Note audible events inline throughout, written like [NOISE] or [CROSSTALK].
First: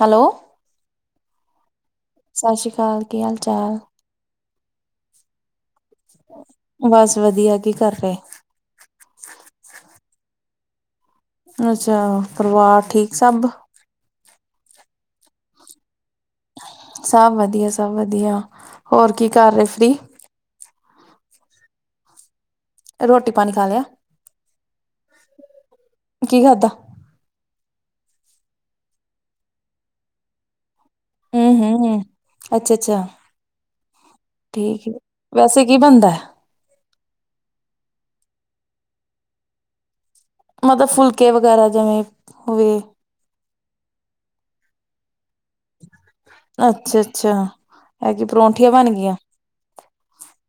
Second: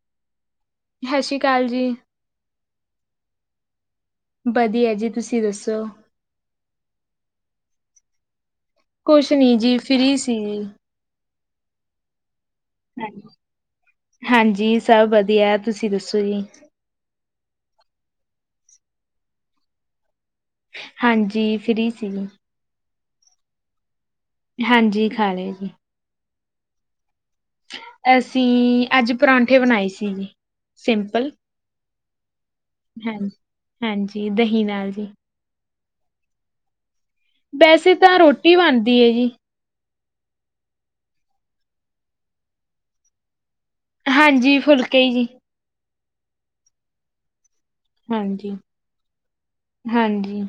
Hello ਸਸ ਸ੍ਰੀ ਕਾਲ ਜੀ। ਸਸ ਸ੍ਰੀ ਕਾਲ ਕੀ ਹਾਲ-ਚਾਲ। ਵਧੀਆ ਜੀ ਤੁਸੀਂ ਦੱਸੋ। ਬਸ ਵਧੀਆ ਕੀ ਕਰ ਰਹੇ। ਕੁਛ ਨੀ ਜੀ ਫ੍ਰੀ ਸੀ ਜੀ। ਅੱਛਾ ਪਰਿਵਾਰ ਠੀਕ ਜੀ। ਸਭ। ਹਾਂਜੀ ਸਭ ਵਧੀਆ ਤੁਸੀਂ ਦੱਸੋ ਜੀ। ਸਭ ਵਧੀਆ, ਸਭ ਵਧੀਆ ਹੋਰ ਕੀ ਕਰ ਰਹੇ ਫ੍ਰੀ। ਹਾਂਜੀ ਫ੍ਰੀ ਸੀ ਜੀ। ਰੋਟੀ ਪਾਣੀ ਖਾ ਲਿਆ। ਹਾਂਜੀ ਖਾ ਲਏ ਜੀ। ਕੀ ਖਾਧਾ? ਅਸੀਂ ਅੱਜ ਪਰਾਂਠੇ ਬਣਾਏ ਸੀ ਸਿੰਪ ਪਲ ਹੂੰ ਹੂੰ ਅੱਛਾ ਅੱਛਾ ਹਾਂ ਹਾਂਜੀ ਦਹੀ ਠੀਕ ਨਾਲ ਹੈ ਜੀ। ਵੈਸੇ ਕੀ ਬਣਦਾ। ਵੈਸੇ ਤਾਂ ਰੋਟੀ ਬਣਦੀ ਹੈ ਜੀ। ਮਤਲ ਫੁਲਕੇ ਵਗੈਰਾ ਜਿਵੇਂ ਹੋਵੇ। ਹਾਂਜੀ ਫੁਲਕੇ ਜੀ। ਅੱਛਾ-ਅੱਛਾ ਹਾਂਜੀ-ਹਾਂਜੀ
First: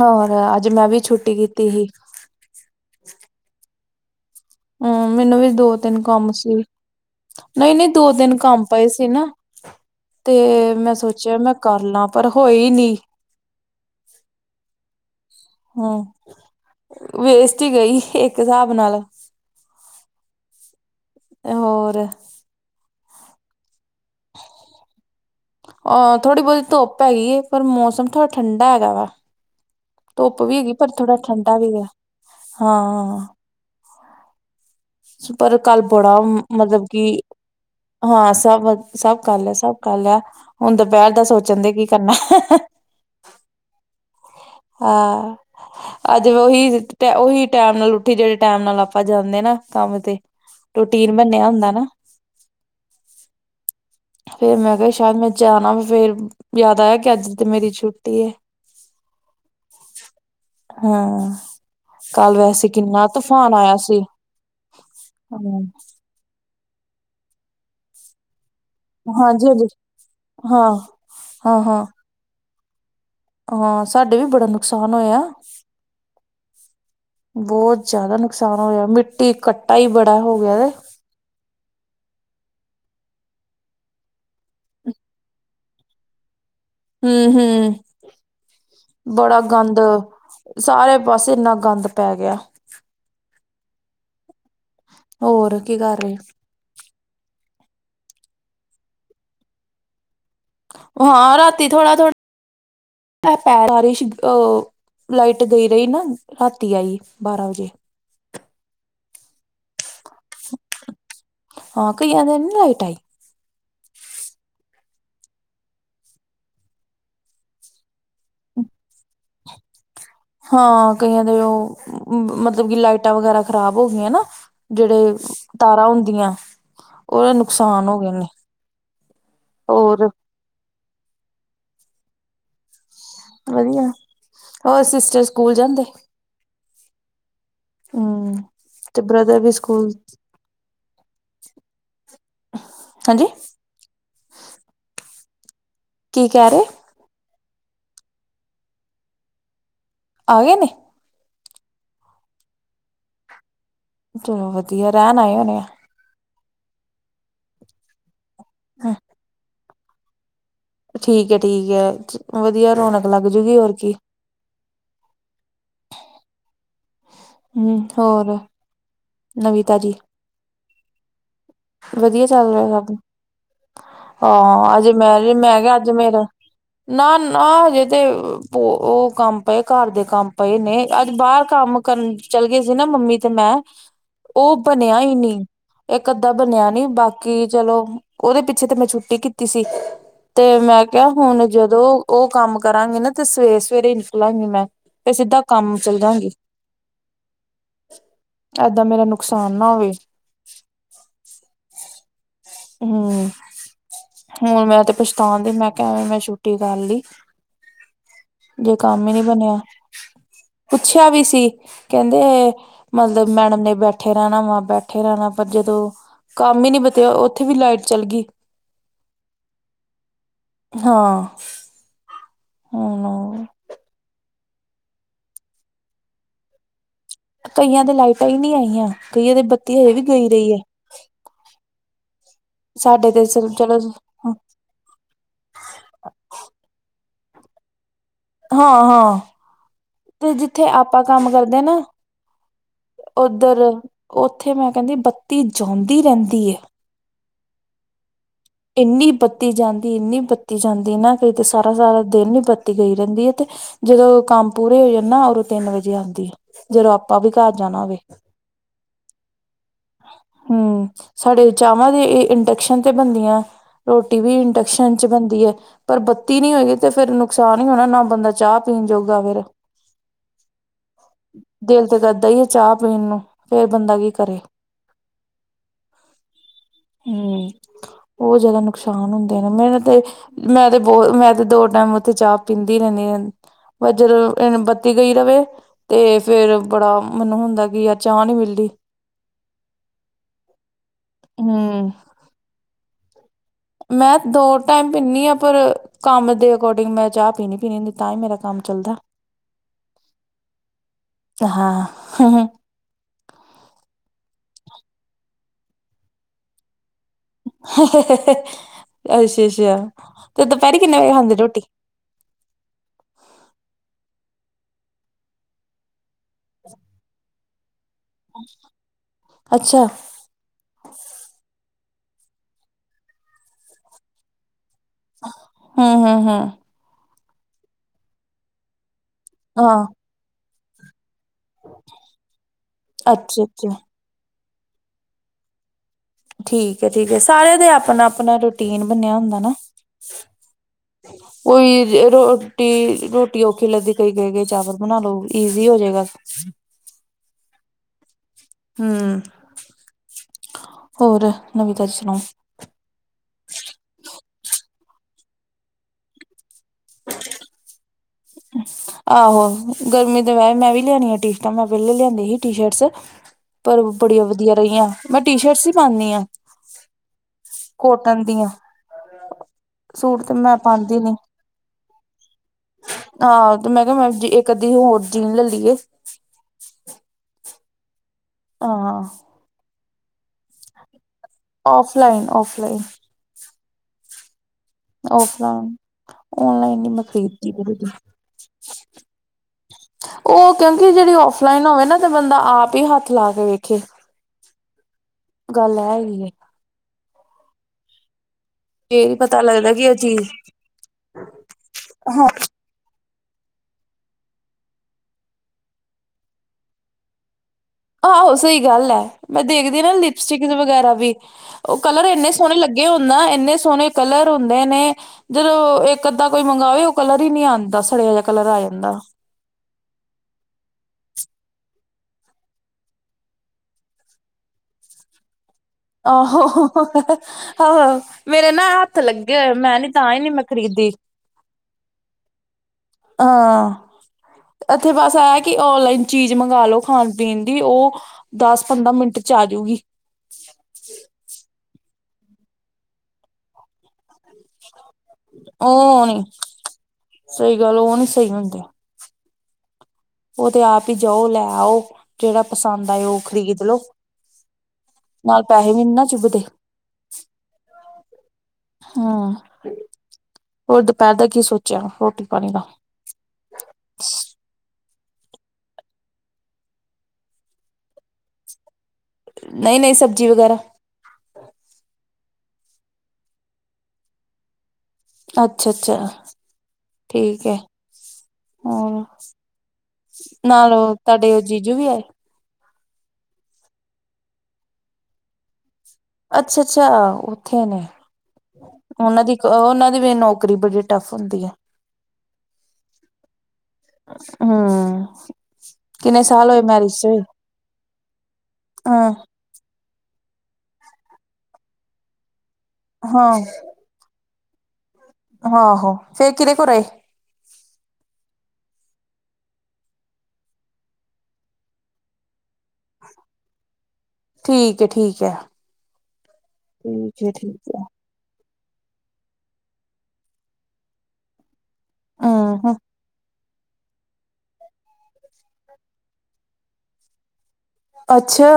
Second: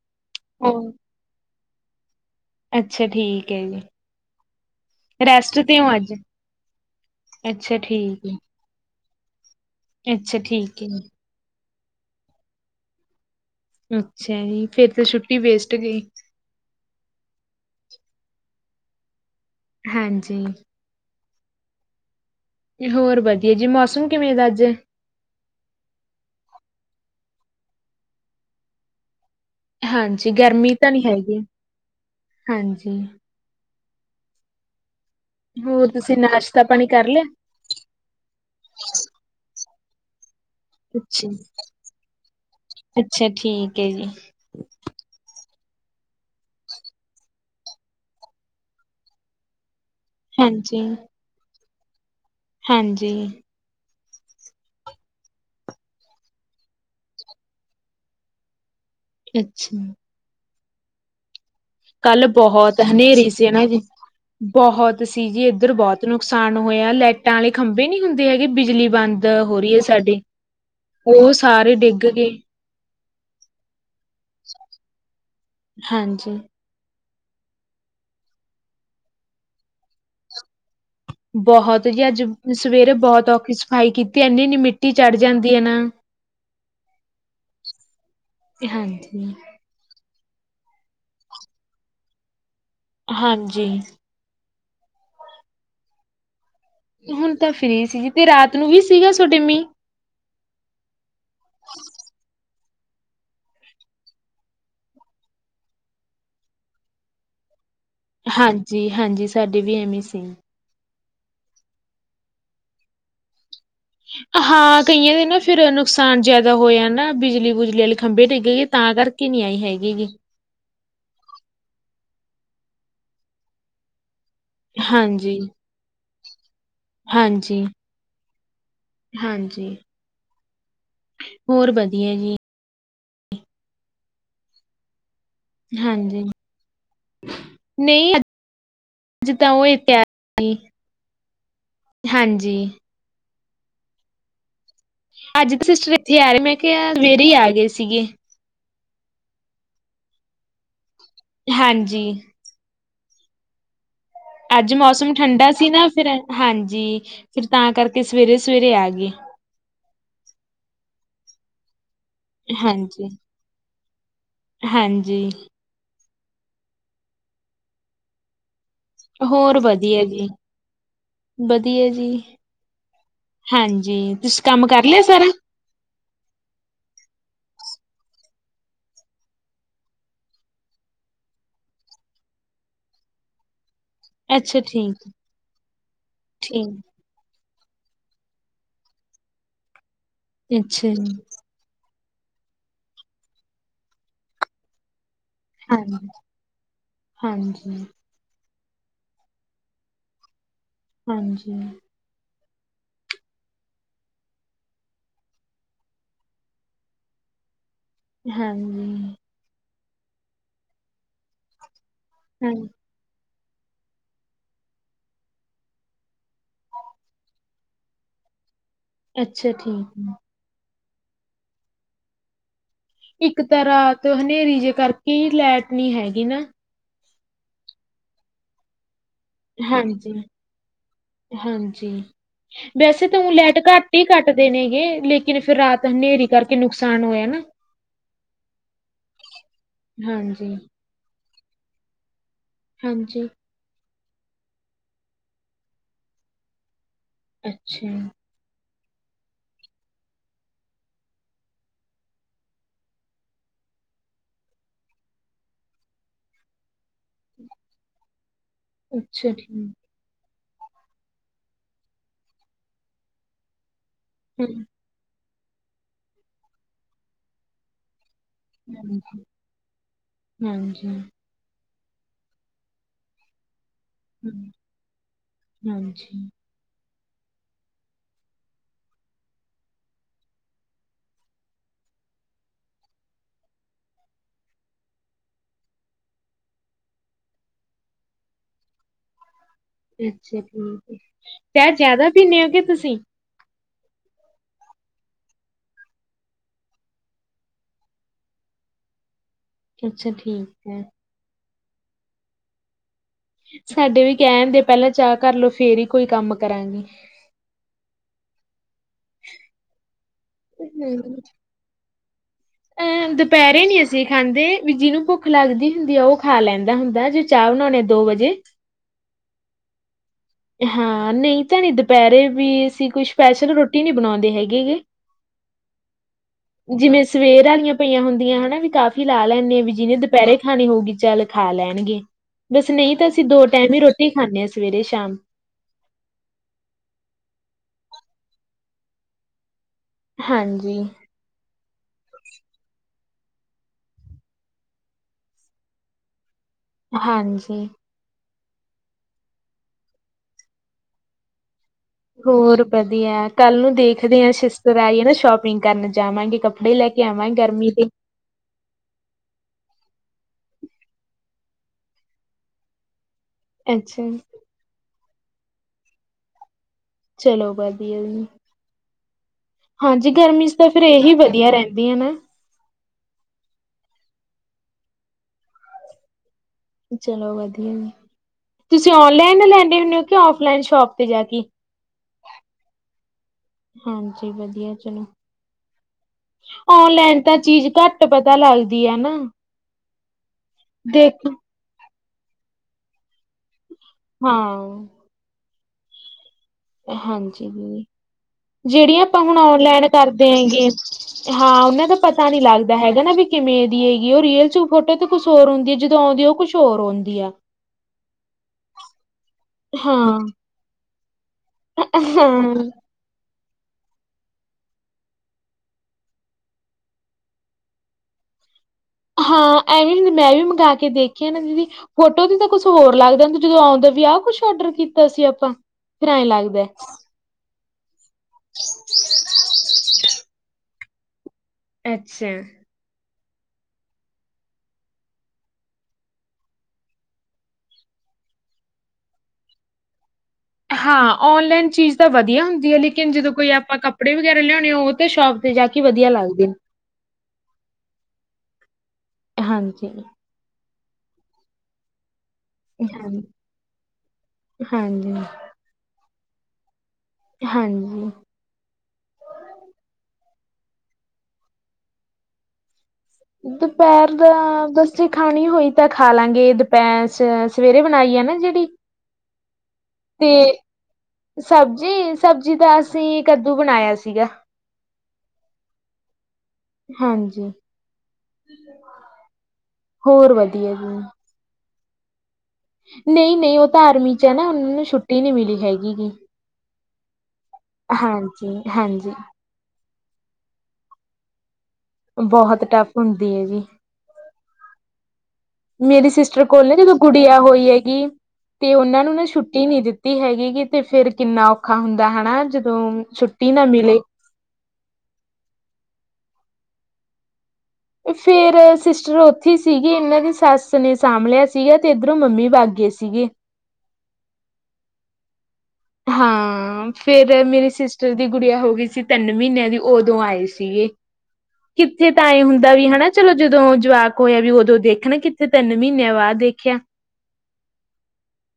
ਹੋਰ ਅੱਜ ਮੈਂ ਹੋਰ ਵੀ ਛੁੱਟੀ ਕੀਤੀ ਹੀ। ਅੱਛਾ ਠੀਕ ਐ ਜੀ। ਹਮ ਮੈਨੂੰ ਵੀ ਰੈਸਟ ਦੋ ਤੇ ਹੋ ਤਿੰਨ ਅੱਜ, ਕੰਮ ਸੀ, ਅੱਛਾ ਨਈਂ-ਨਈਂ ਦੋ ਠੀਕ ਤਿੰਨ ਹੈ। ਕੰਮ ਪਏ ਸੀ ਨਾ। ਅੱਛਾ ਤੇ ਠੀਕ ਹੈ ਮੈਂ ਜੀ, ਸੋਚਿਆ ਮੈਂ ਕਰ ਲਾਂ ਪਰ ਹੋਈ ਨੀ। ਅੱਛਾ ਜੀ ਫੇਰ ਤੇ ਛੁੱਟੀ ਵੇਸਟ ਗਈ। ਹਮ ਵੇਸਟ ਹੀ ਗਈ ਇੱਕ ਹਿਸਾਬ ਨਾਲ। ਹਾਂਜੀ ਹੋਰ ਹੋਰ ਵਧੀਆ ਜੀ, ਮੌਸਮ ਕਿਵੇਂ ਦਾ ਅੱਜ। ਅ ਥੋੜ੍ਹੀ ਬਹੁਤੀ ਧੁੱਪ ਹੈਗੀ ਏ ਪਰ ਮੌਸਮ ਥੋੜਾ ਠੰਡਾ ਹੈਗਾ ਵਾ। ਹਾਂਜੀ ਧੁੱਪ ਵੀ ਹੈਗੀ ਗਰਮੀ ਤਾਂ ਪਰ ਨਹੀਂ ਥੋੜਾ ਹੈਗੀ ਠੰਡਾ ਵੀ ਹੈਗਾ ਹਾਂਜੀ ਹਾ। ਪਰ ਕੱਲ ਹੋਰ ਬੜਾ ਤੁਸੀਂ ਨਾਸ਼ਤਾ ਮਤਲਬ ਪਾਣੀ ਕਿ ਕਰ ਲਿਆ ਹਾ ਸਭ ਵ ਸਭ ਕਰ ਲਿਆ, ਸਭ ਕਰ ਲਿਆ ਹੁਣ ਦੁਪਹਿਰ ਦਾ ਅੱਛਾ ਸੋਚਣ ਦੇ ਕੀ ਕਰਨਾ। ਅੱਛਾ ਠੀਕ ਐ ਜੀ। ਹਾਂ ਅੱਜ ਵੀ ਉਹੀ, ਉਹੀ ਟੈਮ ਨਾਲ ਉੱਠੀ ਜਿਹੜੇ ਟੈਮ ਨਾਲ ਆਪਾਂ ਜਾਂਦੇ ਨਾ ਕੰਮ ਤੇ। ਹਾਂਜੀ ਰੂਟੀਨ ਬਣਿਆ ਹੁੰਦਾ ਨਾ। ਹਾਂਜੀ ਫੇਰ ਮੈਂ ਕਿਹਾ ਸ਼ਾਇਦ ਮੈਂ ਜਾਣਾ ਵਾ ਫੇਰ ਯਾਦ ਆਇਆ ਕਿ ਅੱਜ ਤੇ ਮੇਰੀ ਛੁੱਟੀ ਐ। [INAUDIBLE] ਅੱਛਾ। ਹਾਂ। ਕੱਲ ਵੈਸੇ ਬਹੁਤ ਕਿੰਨਾ ਹਨੇਰੀ ਸੀ ਤੂਫਾਨ ਹਨ ਆਇਆ ਜੀ ਸੀ। ਬਹੁਤ ਸੀ ਜੀ ਹਾਂ, ਇੱਧਰ ਬਹੁਤ। ਨੁਕਸਾਨ ਹੋਇਆ ਲਾਈਟਾਂ ਵਾਲੇ ਖੰਭੇ ਨੀ ਹੁੰਦੇ ਹੈਗੇ ਬਿਜਲੀ ਬੰਦ ਹਾਂਜੀ ਹੋ ਹਾਂਜੀ ਰਹੀ ਹੈ ਸਾਡੀ ਹਾਂ ਉਹ ਹਾਂ ਸਾਰੇ ਹਾਂ ਡਿੱਗ ਗਏ। ਹਾਂ, ਸਾਡੇ ਵੀ ਬੜਾ ਨੁਕਸਾਨ ਹੋਇਆ। ਹਾਂਜੀ। ਬਹੁਤ ਜਿਆਦਾ ਨੁਕਸਾਨ ਹੋਇਆ ਮਿੱਟੀ ਕੱਟਾ ਹੀ ਬੜਾ ਹੋ ਗਿਆ ਤੇ ਬਹੁਤ ਜੀ ਅੱਜ ਸਵੇਰੇ ਬਹੁਤ ਔਖੀ ਸਫ਼ਾਈ ਕੀਤੀ ਇਨੀ ਇੰਨੀ ਮਿੱਟੀ ਚੜ੍ਹ ਜਾਂਦੀ ਹੈ ਨਾ। ਹਮ- ਹਮ ਹਾਂਜੀ। ਬੜਾ ਗੰਦ ਸਾਰੇ ਪਾਸੇ ਇੰਨਾ ਗੰਦ ਪੈ ਗਿਆ। ਹਾਂਜੀ। ਹੋਰ ਕੀ ਕਰ ਰਹੇ? ਹੁਣ ਤਾਂ ਫਰੀ ਸੀ ਜੀ ਤੇ ਰਾਤ ਨੂੰ ਵੀ ਸੀਗਾ ਤੁਹਾਡੇ ਮੀਂਹ। ਹਾਂ, ਰਾਤੀ ਥੋੜਾ- ਥੋੜਾ ਬਾਰਿਸ਼ ਆਹ ਲਾਈਟ ਗਈ ਰਹੀ ਨਾ ਰਾਤੀ ਆਈ ਬਾਰਾਂ ਵਜੇ। ਹਾਂਜੀ- ਹਾਂਜੀ ਸਾਡੇ ਵੀ ਐਵੇਂ ਸੀ। ਹਾਂ ਕਈਆਂ ਦਿਨ ਨ ਲਾਈਟ ਆਈ। ਹਾਂ, ਕਈਏ ਨਾ ਫਿਰ ਨੁਕਸਾਨ ਜ਼ਿਆਦਾ ਹੋਇਆ ਨਾ ਬਿਜਲੀ ਬੁਜਲੀ ਵਾਲੇ ਖੰਭੇ ਡਿੱਗ ਗਈਏ ਤਾਂ ਕਰਕੇ ਕਿੰਨੀ ਆਈ ਹੈਗੀ ਗੀ। ਹਾਂ ਕਈਆਂ ਦੇ ਉਹ ਮਤਲਬ ਕਿ ਲਾਈਟਾਂ ਵਗੈਰਾ ਖ਼ਰਾਬ ਹੋ ਗਈਆਂ ਨਾ। ਜਿਹੜੇ ਹਾਂਜੀ ਤਾਰਾਂ ਹੁੰਦੀਆਂ ਉਹਦੇ ਹਾਂਜੀ। ਨੁਕਸਾਨ ਹੋ ਗਏ ਨੇ। ਹਾਂਜੀ। ਹੋਰ ਹੋਰ ਵਧੀਆ ਜੀ। ਵਧੀਆ ਹੋਰ ਸਿਸਟਰ ਸਕੂਲ ਜਾਂਦੇ ਹਾਂਜੀ। [UNINTELLIGIBLE] ਹਮ ਤੇ ਬ੍ਰਦਰ ਵੀ ਸਕੂਲ ਹਾਂਜੀ। ਹਾਂਜੀ। ਅੱਜ ਸਿਸਟਰ ਇੱਥੇ ਕੀ ਆ ਰਹੇ ਕਹਿ ਮੈਂ ਕਿਹਾ ਸਵੇਰੇ ਹੀ ਆ ਗਏ ਸੀਗੇ। ਆਗੇ ਨੇ। ਹਾਂਜੀ। ਚਲੋ ਅੱਜ ਵਧੀਆ ਮੌਸਮ ਰਹਿਣ ਆਏ ਠੰਡਾ ਹੋਣੇ ਆ ਸੀ ਨਾ ਫਿਰ ਹਾਂਜੀ ਫਿਰ ਤਾਂ ਕਰਕੇ ਸਵੇਰੇ ਸਵੇਰੇ ਆ ਹਮ, ਗਏ। ਠੀਕ ਹੈ ਠੀਕ ਹੈ ਵਧੀਆ ਰੌਣਕ ਹਾਂਜੀ ਲੱਗ ਜੂਗੀ ਹੋਰ ਕੀ। ਹਾਂਜੀ ਹਮ ਹੋਰ। ਹੋਰ ਨਵੀਂ ਤਾਜੀ ਵਧੀਆ ਜੀ। ਵਧੀਆ। ਜੀ ਵਧੀਆ ਚੱਲ ਰਿਹਾ ਸਭ ਹਾਂਜੀ ਤੁਸੀਂ ਕੰਮ ਹਹ ਕਰ ਅੱਜ ਲਿਆ ਸਾਰਾ ਮੈਂ ਮੈਂ ਕਿਹਾ ਅੱਜ ਮੇਰਾ। ਨਾ ਨਾ ਹਜੇ ਤੇ ਉਹ ਕੰਮ ਪਏ ਘਰ ਦੇ ਕੰਮ ਪਏ ਨੇ ਅੱਜ ਬਾਹਰ ਕੰਮ। ਕਰਨ ਚੱਲ ਗਏ ਸੀ ਨਾ ਮੰਮੀ ਤੇ ਮੈਂ ਉਹ ਅੱਛਾ ਬਣਿਆ ਠੀਕ ਹੀ ਨਹੀਂ ਇਕ ਅੱਧਾ ਬਣਿਆ ਠੀਕ ਨੀ ਬਾਕੀ ਚਲੋ ਓਦੇ ਪਿੱਛੇ ਤੇ ਮੈਂ ਛੁੱਟੀ ਕੀਤੀ ਸੀ। ਤੇ ਮੈਂ ਅੱਛਾ ਕਿਹਾ ਜੀ ਹੁਣ ਜਦੋਂ ਉਹ ਕੰਮ ਕਰਾਂਗੇ ਨਾ ਤੇ ਸਵੇਰੇ ਸਵੇਰੇ ਨਿਕਲਾਂਗੀ ਮੈਂ ਤੇ ਸਿੱਧਾ ਕੰਮ ਚੱਲ ਹਾਂਜੀ ਜਾਗੀ ਹਾਂਜੀ ਏਦਾਂ ਮੇਰਾ ਨੁਕਸਾਨ ਨਾ ਹੋਵੇ। ਹਾਂਜੀ। ਹਮ। ਹੁਣ ਮੈਂ ਤੇ ਪਛਤਾਣਦੀ ਮੈਂ ਕਿਹਾ ਮੈਂ ਛੁੱਟੀ ਕਰ ਲਈ। ਜੇ ਕੰਮ ਹੀ ਹਾਂਜੀ ਨਹੀਂ ਬਣਿਆ ਪੁੱਛਿਆ ਵੀ ਸੀ ਕਹਿੰਦੇ। ਹਾਂ ਮਤਲਬ ਮੈਡਮ ਨੇ ਬੈਠੇ ਰਹਿਣਾ ਵਾ ਬੈਠੇ ਰਹਿਣਾ ਪਰ ਜਦੋਂ ਕੰਮ ਹੀ ਨੀ ਬਤਿਆ ਇਥੇ ਵੀ ਲਾਈਟ ਚੱਲ ਗਈ ਅੱਛਾ। ਠੀਕ ਹੈ। ਹਾਂ ਹਮ ਇੱਕ ਤ ਰਾਤ ਹਨੇਰੀ ਜੇ ਕਰਕੇ ਲੈਟ ਨੀ ਹੈਗੀ ਨਾ ਕਈਆਂ ਦੇ ਲਾਈਟਾਂ ਹੀ ਨਹੀਂ ਆਈਆਂ ਕਈਆਂ ਦੇ ਬੱਤੀ ਹ ਵੀ ਹਾਂਜੀ ਗਈ ਰਹੀ ਹੈ। ਹਾਂਜੀ ਵੈਸੇ ਸਾਡੇ ਤੂੰ ਤੇ ਸਿਰਫ ਲੈਟ ਚਲੋ ਘੱਟ ਹੀ ਘੱਟ ਕੱਟ ਦੇ ਨੇਗੇ ਲੇਕਿਨ ਫਿਰ ਰਾਤ ਹਨੇਰੀ ਕਰਕੇ ਨੁਕਸਾਨ ਹੋਇਆ ਨਾ। ਹਾਂ ਹਾਂ ਤੇ ਹਾਂਜੀ, ਜਿੱਥੇ ਆਪਾਂ ਕੰਮ ਕਰਦੇ ਨਾ ਹਾਂਜੀ ਓਦਰ ਉੱਥੇ ਮੈਂ ਕੈਂਦੀ ਬੱਤੀ ਜਾਂਦੀ ਰਹਿੰਦੀ ਹੈ। ਅੱਛਾ ਇੰਨੀ ਬੱਤੀ ਜਾਂਦੀ ਇੰਨੀ ਬੱਤੀ ਜਾਂਦੀ ਨਾ ਕਈ ਤੇ ਸਾਰਾ ਸਾਰਾ ਦਿਨ ਹੀ ਬੱਤੀ ਗਈ ਰੈਂਦੀ ਹੈ ਤੇ ਜਦੋਂ ਕੰਮ ਪੂਰੇ ਹੋ ਜਾਂਦਾ ਉਦੋਂ ਤਿੰਨ ਵਜੇ ਆਂਦੀ ਆ ਜਦੋਂ ਆਪਾਂ ਵੀ ਘਰ ਜਾਣਾ ਹੋਵੇ। ਅੱਛਾ ਠੀਕ ਹਮ ਸਾਡੇ ਚਾਵਾਂ ਦੇ ਇੰਡਕਸ਼ਨ ਤੇ ਬਣਦੀਆਂ ਰੋਟੀ ਵੀ ਹਾਂਜੀ, ਇੰਡਕਸ਼ਨ ਚ ਬਣਦੀ ਹੈ ਪਰ ਬੱਤੀ ਨੀ ਹੋਏਗੀ ਤੇ ਫੇਿਰ ਨੁਕਸਾਨ ਹੀ ਹੋਣਾ ਨਾ ਬੰਦਾ ਚਾਹ ਪੀਣ ਹਾਂਜੀ ਜੋਗਾ ਫੇਰ ਹਾਂਜੀ ਦਿਲ ਤੇ ਕਰਦਾ ਹੀ ਹੈ ਚਾਹ ਪੀਣ ਨੂੰ ਫੇਰ ਬੰਦਾ ਕੀ ਕਰੇ ਹਮ ਹਾਂਜੀ ਹਮ ਉਹ ਜਾਦਾ ਨੁਕਸਾਨ ਹੁੰਦੇ ਨੇ ਮੈਨੂੰ ਤੇ ਮੈਂ ਤੇ ਬਹੁਤ ਮੈਂ ਤੇ ਦੋ ਟੈਮ ਉੱਥੇ ਚਾਹ ਪੀਂਦੀ ਰੈਂਦੀ ਆਂ। ਵਜਰ ਬੱਤੀ ਗਈ ਰਵੇ। ਤੇ ਫਿਰ ਬੜਾ ਮੈਨੂੰ ਹੁੰਦਾ ਕੀ ਯਾਰ ਚਾਹ ਨੀ ਮਿਲਦੀ ਅੱਛਾ ਠੀਕ ਚਾਹ ਹੂੰ ਜਾਦਾ ਪੀਨੇ ਹੋਗੇ ਤੁਸੀਂ? ਮੈਂ ਦੋ ਟੈਮ ਪੀਨੀ ਆ ਪਰ। ਕੰਮ ਦੇ ਅਕੋਰਡਿੰਗ ਮੈਂ ਚਾਹ ਪੀਣੀ ਪੀਣੀ ਹੁੰਦੀ ਤਾਂ ਹੀ ਮੇਰਾ ਕੰਮ ਚੱਲਦਾ ਅੱਛਾ ਠੀਕ ਹੈ। ਹਾਂ ਹਮ ਹ ਸਾਡੇ ਵੀ ਕੈਣ ਦੇ ਪੈਲਾਂ ਚਾਹ ਕਰ ਲਓ ਫੇਰ ਹੀ ਕੋਈ ਕੰਮ ਕਰਾਂਗੇ। ਅੱਛਾ ਅੱਛਾ ਤੇ ਦੁਪਹਿਰੀ ਕਿੰਨੇ ਵਜੇ ਹਮ, ਖਾਂਦੇ ਰੋਟੀ ਅਹ ਦੁਪੈਰੇ ਨੀ ਅਸੀਂ ਖਾਂਦੇ ਵੀ ਜਿਨੂੰ ਭੁੱਖ ਲੱਗਦੀ ਹੁੰਦੀ ਆ ਉਹ ਖਾ ਲੈਂਦਾ ਹੁੰਦਾ ਜ ਚਾਵਣਾਣੇ ਆ ਦੋ ਵਜੇ ਅੱਛਾ। ਹਾਂ ਨਹੀਂ ਤਾਂ ਨਹੀਂ ਦੁਪੈਰੇ ਵੀ ਅਸੀਂ ਕੋਈ ਸਪੈਸ਼ਲ ਰੋਟੀ ਨਹੀਂ ਬਣਾਂਦੇ ਹੈਗੇ ਗੇ। ਹਮ ਹਮ ਹਮ ਜਿਵੇਂ ਸਵੇਰ ਆਲੀਆਂ ਪਈਆਂ ਹੁੰਦੀਆਂ ਹਨਾ ਵੀ ਕਾਫ਼ੀ ਲਾ ਲੈਂਦੇ ਹਾਂ ਵੀ ਜਿਹਨੇ ਦੁਪੈਰੇ ਖਾਣੇ ਹੋ ਗਈ ਚੱਲ ਖਾ ਲੈਣਗੇ ਬਸ ਨਹੀਂ ਤਾਂ ਅਸੀਂ ਅੱਛਾ ਦੋ ਅੱਛਾ ਟੈਮ ਹੀ ਰੋਟੀ ਖਾਂਦੇ ਹਾਂ ਸਵੇਰੇ ਸ਼ਾਮ। ਠੀਕ ਠੀਕ ਸਾਰਿਆਂ ਦੇ ਆਪਣਾ ਆਪਣਾ ਰੂਟੀਨ ਬਣਿਆ ਹੁੰਦਾ ਨਾ ਹਾਂਜੀ ਕੋਈ ਰੋਟੀ ਰੋਟੀ ਔਖੀ ਲੱਗਦੀ ਕਈ ਕ ਗਏ ਚਾਵਲ ਬਣਾ ਲੋ ਈਜ਼ੀ ਹੋ ਜਾਏਗਾ। ਸਸ। ਹਾਂਜੀ ਹਮ ਹੋਰ ਨਵੀਂ ਤਾਜੀ ਸੁਣਾਓ। ਹੋਰ ਵਦੀਆ ਕੱਲ ਨੂੰ ਦੇਖਦੇ ਹਾਂ ਸ਼ਿਸਟਰ ਆਈਏ ਨਾ ਸ਼ੋਪਿੰਗ ਕਰਨ ਜਾਵਾਂਗੇ ਕੱਪੜੇ ਕੱਪੜੇ ਲੈ ਕੇ ਆਵਾਂ ਗਰਮੀ ਦੇ। ਅੱ ਆਹੋ ਗਰਮੀ ਦੇ ਮੈਂ ਵੀ ਲਿਆਣੀ ਆ ਟੀ ਸ਼ਰਟਾਂ ਮੈਂ ਪਹਿਲੇ ਲਿਆਂਦੀ ਸੀ ਟੀ ਸ਼ਰਟਸ। ਪਰ ਅੱਛਾ ਬੜੀਆਂ ਵਧੀਆ ਰਹੀਆਂ ਮੈਂ ਟੀ ਸ਼ਰਟਸ ਹੀ ਪਾਉਂਦੀ ਆ। ਚਲੋ ਵਧੀਆ ਜੀ। ਹਾਂਜੀ ਸੂਟ ਤੇ ਗਰਮੀ ਚ ਮੈਂ ਤਾਂ ਫੇਿਰ ਇਹੀ ਵਧੀਆ ਰਹਿੰਦੀਆਂ ਨਾ। ਆਹ ਤੇ ਮੈਂ ਕਿਹਾ ਮੈਂ ਇੱਕ ਅੱਧੀ ਹੋਰ ਜੀਨ ਲੈ ਲਈਏ। ਚਲੋ ਵਧੀਆ ਜੀ ਤੁਸੀਂ ਹਾਂ ਔਨਲਾਈਨ ਲੈਂਦੇ ਹੁੰਦੇ ਹੋ ਕਿ ਆਫਲਾਈਨ ਸ਼ੋਪ ਤੇ ਜਾ ਕੇ। Offline offline. ਹਾਂਜੀ ਵਧੀਆ ਜੀ। ਔਫਲਾਈਨ ਨੀ ਮੈਂ ਔਨਲਾਈਨ ਤਾਂ ਚੀਜ਼ ਖਰੀਦਦੀ ਘੱਟ ਪਤਾ ਲੱਗਦੀ ਆ ਨਾ। ਉਹ ਕਿਉਂਕਿ ਜਿਹੜੀ ਦੇਖ ਓਫਲਾਈਨ ਹੋਵੇ ਨਾ ਤੇ ਬੰਦਾ ਆਪ ਹੀ ਹੱਥ ਲਾ ਕੇ ਵੇਖੇ। ਹਾਂ। ਗੱਲ ਹੈਗੀ। ਹਾਂਜੀ ਦੀਦੀ। ਜਿਹੜੀਆਂ ਫੇਰ ਹੀ ਆਪਾਂ ਹੁਣ ਪਤਾ ਲੱਗਦਾ ਔਨਲਾਈਨ ਕਿ ਉਹ ਚੀਜ਼ ਕਰਦੇ ਹੈਗੇ ਹਾਂ ਉਹਨਾਂ ਦਾ ਪਤਾ ਨੀ ਲੱਗਦਾ। ਹੈਗਾ ਨਾ ਵੀ ਕਿਵੇਂ ਦੀ ਹੈਗੀ ਉਹ ਰੀਅਲ ਚ ਫੋਟੋ ਤੇ ਕੁਛ ਹੋਰ ਹੁੰਦੀ ਹੈ ਜਦੋਂ ਆਉਂਦੀ ਆ ਉਹ ਕੁਛ ਹੋਰ ਆਉਂਦੀ ਆ। ਆਹੋ ਸਹੀ ਗੱਲ ਹੈ। ਮੈਂ ਦੇਖਦੀ ਨਾ ਹਾਂ ਲਿਪਸਟਿਕ ਵਗੈਰਾ ਵੀ। ਉਹ ਕਲਰ ਇੰਨੇ ਸੋਹਣੇ ਹਾਂ ਲੱਗੇ ਹੁੰਦਾ ਇੰਨੇ ਸੋਹਣੇ ਕਲਰ ਹੁੰਦੇ ਨੇ। ਜਦੋਂ ਇੱਕ ਅੱਧਾ ਕੋਈ ਮੰਗਵੇ ਉਹ ਕਲਰ ਹੀ ਨਹੀਂ ਆਉਂਦਾ ਸੜਿਆ ਜਹਾ ਕਲਰ ਆ ਜਾਂਦਾ। ਹਾਂ ਐਵੇਂ ਮੈਂ ਵੀ ਮੰਗ ਕੇ ਦੇਖਿਆ ਨਾ ਦੀਦੀ ਫੋਟੋ ਤੇ ਤਾਂ ਕੁਛ ਹੋਰ ਲੱਗਦਾ ਜਦੋਂ ਆਉਂਦਾ ਵੀ ਆਹ ਕੁਛ ਆਰਡਰ ਕੀਤਾ ਸੀ ਆਪਾਂ। ਫਿਰ ਆੋ ਐਂ ਲੱਗਦਾ। ਆਹੋਹੋ ਮੇਰੇ ਨਾ ਹੱਥ ਲੱਗੇ ਹੋ ਮੈਂ ਨੀ ਤਾਂ ਹੀ ਨੀ ਮੈਂ ਖਰੀਦੀ। ਅੱਛਾ। ਹਾਂ। ਇੱਥੇ ਬਸ ਆ ਕਿ ਔਨਲਾਈਨ ਚੀਜ਼ ਮੰਗਵਾ ਲਿਆ ਲੋ ਖਾਣ ਪੀਣ ਦੀ ਉਹ ਦਸ ਪੰਦਰਾਂ ਮਿੰਟ ਚ ਆਜਊਗੀ। ਹਾਂ ਔਨਲਾਈਨ ਚੀਜ਼ ਤਾਂ ਵਧੀਆ ਹੁੰਦੀ ਹੈ ਲੇਕਿਨ ਜਦੋਂ ਕੋਈ ਆਪਾਂ ਕੱਪੜੇ ਵਗੈਰਾ ਲਿਆਉਣੇ ਓ ਉਹ ਨਹੀਂ ਸਹੀ ਗੱਲ ਉਹ ਨੀ ਸਹੀ ਹੁੰਦੀ। ਹਾਂਜੀ। ਉਹ ਤੇ ਆਪ ਹੀ ਜਾਓ ਲੈ ਆਓ। ਜਿਹੜਾ ਪਸੰਦ ਆਏ ਹਾਂ, ਉਹ ਖ਼ਰੀਦ ਲੋੋ ਹਾਂਜੀ। ਨਾਲ। ਪੈਸੇ ਵੀ ਨਹੀਂ ਨਾ ਚੁੱਭਦੇ। ਹਾਂਜੀ। ਹਮ ਹੋਰ ਦੁਪਹਿਰ ਦਾ ਕੀ ਸੋਚਿਆ ਰੋਟੀ ਪਾਣੀ ਦਾ। ਦੁਪਹਿਰ ਦਾ ਦੱਸ ਜੇ ਖਾਣੀ ਹੋਈ ਤਾਂ ਖਾ ਲਾਂਗੇ ਦੁਪਹਿਰ ਸਵੇਰੇ ਬਣਾਈ ਆ ਨਾ ਜਿਹੜੀ। ਨਹੀਂ ਨਹੀਂ ਸਰ ਤੇ ਸਬਜੀ ਸਬਜੀ ਦਾ ਅਸੀਂ ਕੱਦੂ ਬਣਾਇਆ ਸੀਗਾ। ਅੱਛਾ ਅੱਛਾ ਠੀਕ ਹਾਂਜੀ। ਹੈ ਹੋਰ। ਹੋਰ ਨਾਲ ਵਧੀਆ ਉਹ ਜੀ, ਤੁਹਾਡੇ ਉਹ ਜੀਜੂ ਵੀ ਆਏ। ਨਹੀਂ ਨਹੀਂ ਉਹ ਤਾਂ ਆਰਮੀ ਚ ਹੈ ਨਾ ਉਹ ਨੂੰ ਛੁੱਟੀ ਨਹੀ ਮਿਲੀ ਹੈਗੀਗੀ। ਅੱਛਾ ਅੱਛਾ ਉੱਥੇ ਨੇ ਹਾਂਜੀ-ਹਾਂਜੀ, ਉਹਨਾਂ ਦੀ ਉਹਨਾਂ ਦੀ ਵੀ ਨੌਕਰੀ ਬੜੀ ਟਫ ਹੁੰਦੀ ਹੈ। ਬਹੁਤ ਟਫ ਹੁੰਦੀ ਹੈ ਜੀ। ਹਮ। ਮੇਰੀ ਕਿੰਨੇ ਸਿਸਟਰ ਸਾਲ ਹੋਏ ਕੋਲ ਨਾ ਮੈਰਿਜ ਜਦੋਂ ਚ ਹੋਏ ਗੁੜੀਆ ਹੋਈ ਹੈਗੀ ਤੇ ਉਹਨਾਂ ਹਾਂ ਨੂੰ ਨਾ ਛੁੱਟੀ ਨਹੀਂ ਦਿੱਤੀ। ਹੈਗੀਗੀ ਤੇ ਫਿਰ ਕਿੰਨਾ ਔਖਾ ਹੁੰਦਾ ਹੈਾ ਜਦੋਂ ਛੁੱਟੀ ਨਾ ਮਿਲੇ। ਹਾਂ ਹੋ ਫਿਰ ਕਿਦੇ ਕੋਲ ਰਏ। ਫੇਰ ਸਿਸਟਰ ਉੱਥੇ ਸੀਗੀ ਇਹਨਾਂ ਦੀ ਸੱਸ ਨੇ ਸਾਂਭ ਲਿਆ ਸੀਗਾ ਤੇ ਇੱਧਰੋਂ ਮੰਮੀ ਵ ਬਾਗੇਏ ਸੀਗੇ। ਠੀਕ ਏ, ਠੀਕ ਹੈ। ਹਾਂ, ਠੀਕ ਹੈ ਫੇਰ ਠੀਕ ਮੇਰੀ ਹੈ ਸਿਸ ਟਰ ਦੀ ਗੁੜੀਆ ਹੋ ਗਈ ਸੀ ਤਿੰਨ ਮਹੀਨਿਆਂ ਦੀ, ਉਦੋਂ ਆਏ ਸੀਗੇ। ਕਿੱਥੇ ਟਾਈਮ ਹਮ ਹੁੰਦਾ ਵੀ ਹਨਾ ਚਲੋ? ਜਦੋਂ ਜਵਾਕ ਹੋਇਆ ਵੀ ਉਦੋਂ ਦੇਖਣਾ ਕਿੱਥੇ? ਤਿੰਨ ਮਹੀਨਿਆਂ ਬਾਅਦ ਦੇਖਿਆ। ਅੱਛਾ।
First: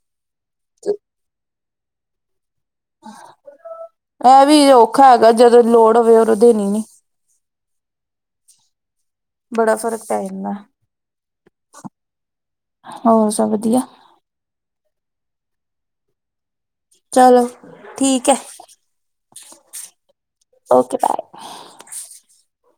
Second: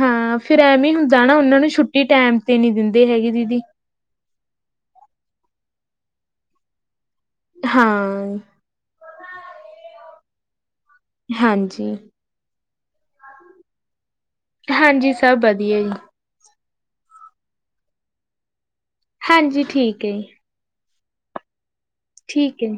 ਹਾਂ, ਫਿਰ ਐਵੇਂ ਈ ਹੁੰਦਾ ਨਾ, ਉਹਨਾਂ ਨੂੰ ਛੁੱਟੀ ਟੈਮ ਤੇ ਨਹੀਂ ਦਿੰਦੇ ਹੈਗੇ ਦੀਦੀ। ਏਹ ਵੀ ਔਖਾ ਹੈਗਾ, ਜਦੋਂ ਲੋੜ ਹੋਵੇ, ਉਦੋਂ ਦੇਣੀ ਨੀ। ਹਾਂ। ਬੜਾ ਫ਼ਰਕ ਪੈ ਜਾਂਦਾ। ਹਾਂਜੀ। ਹੋਰ ਸਭ ਵਧੀਆ? ਹਾਂਜੀ ਸਭ ਵਧੀਆ ਜੀ। ਚਲੋ, ਠੀਕ ਹੈ। ਹਾਂਜੀ, ਠੀਕ ਏ। Okay bye bye. ਠੀਕ ਏ।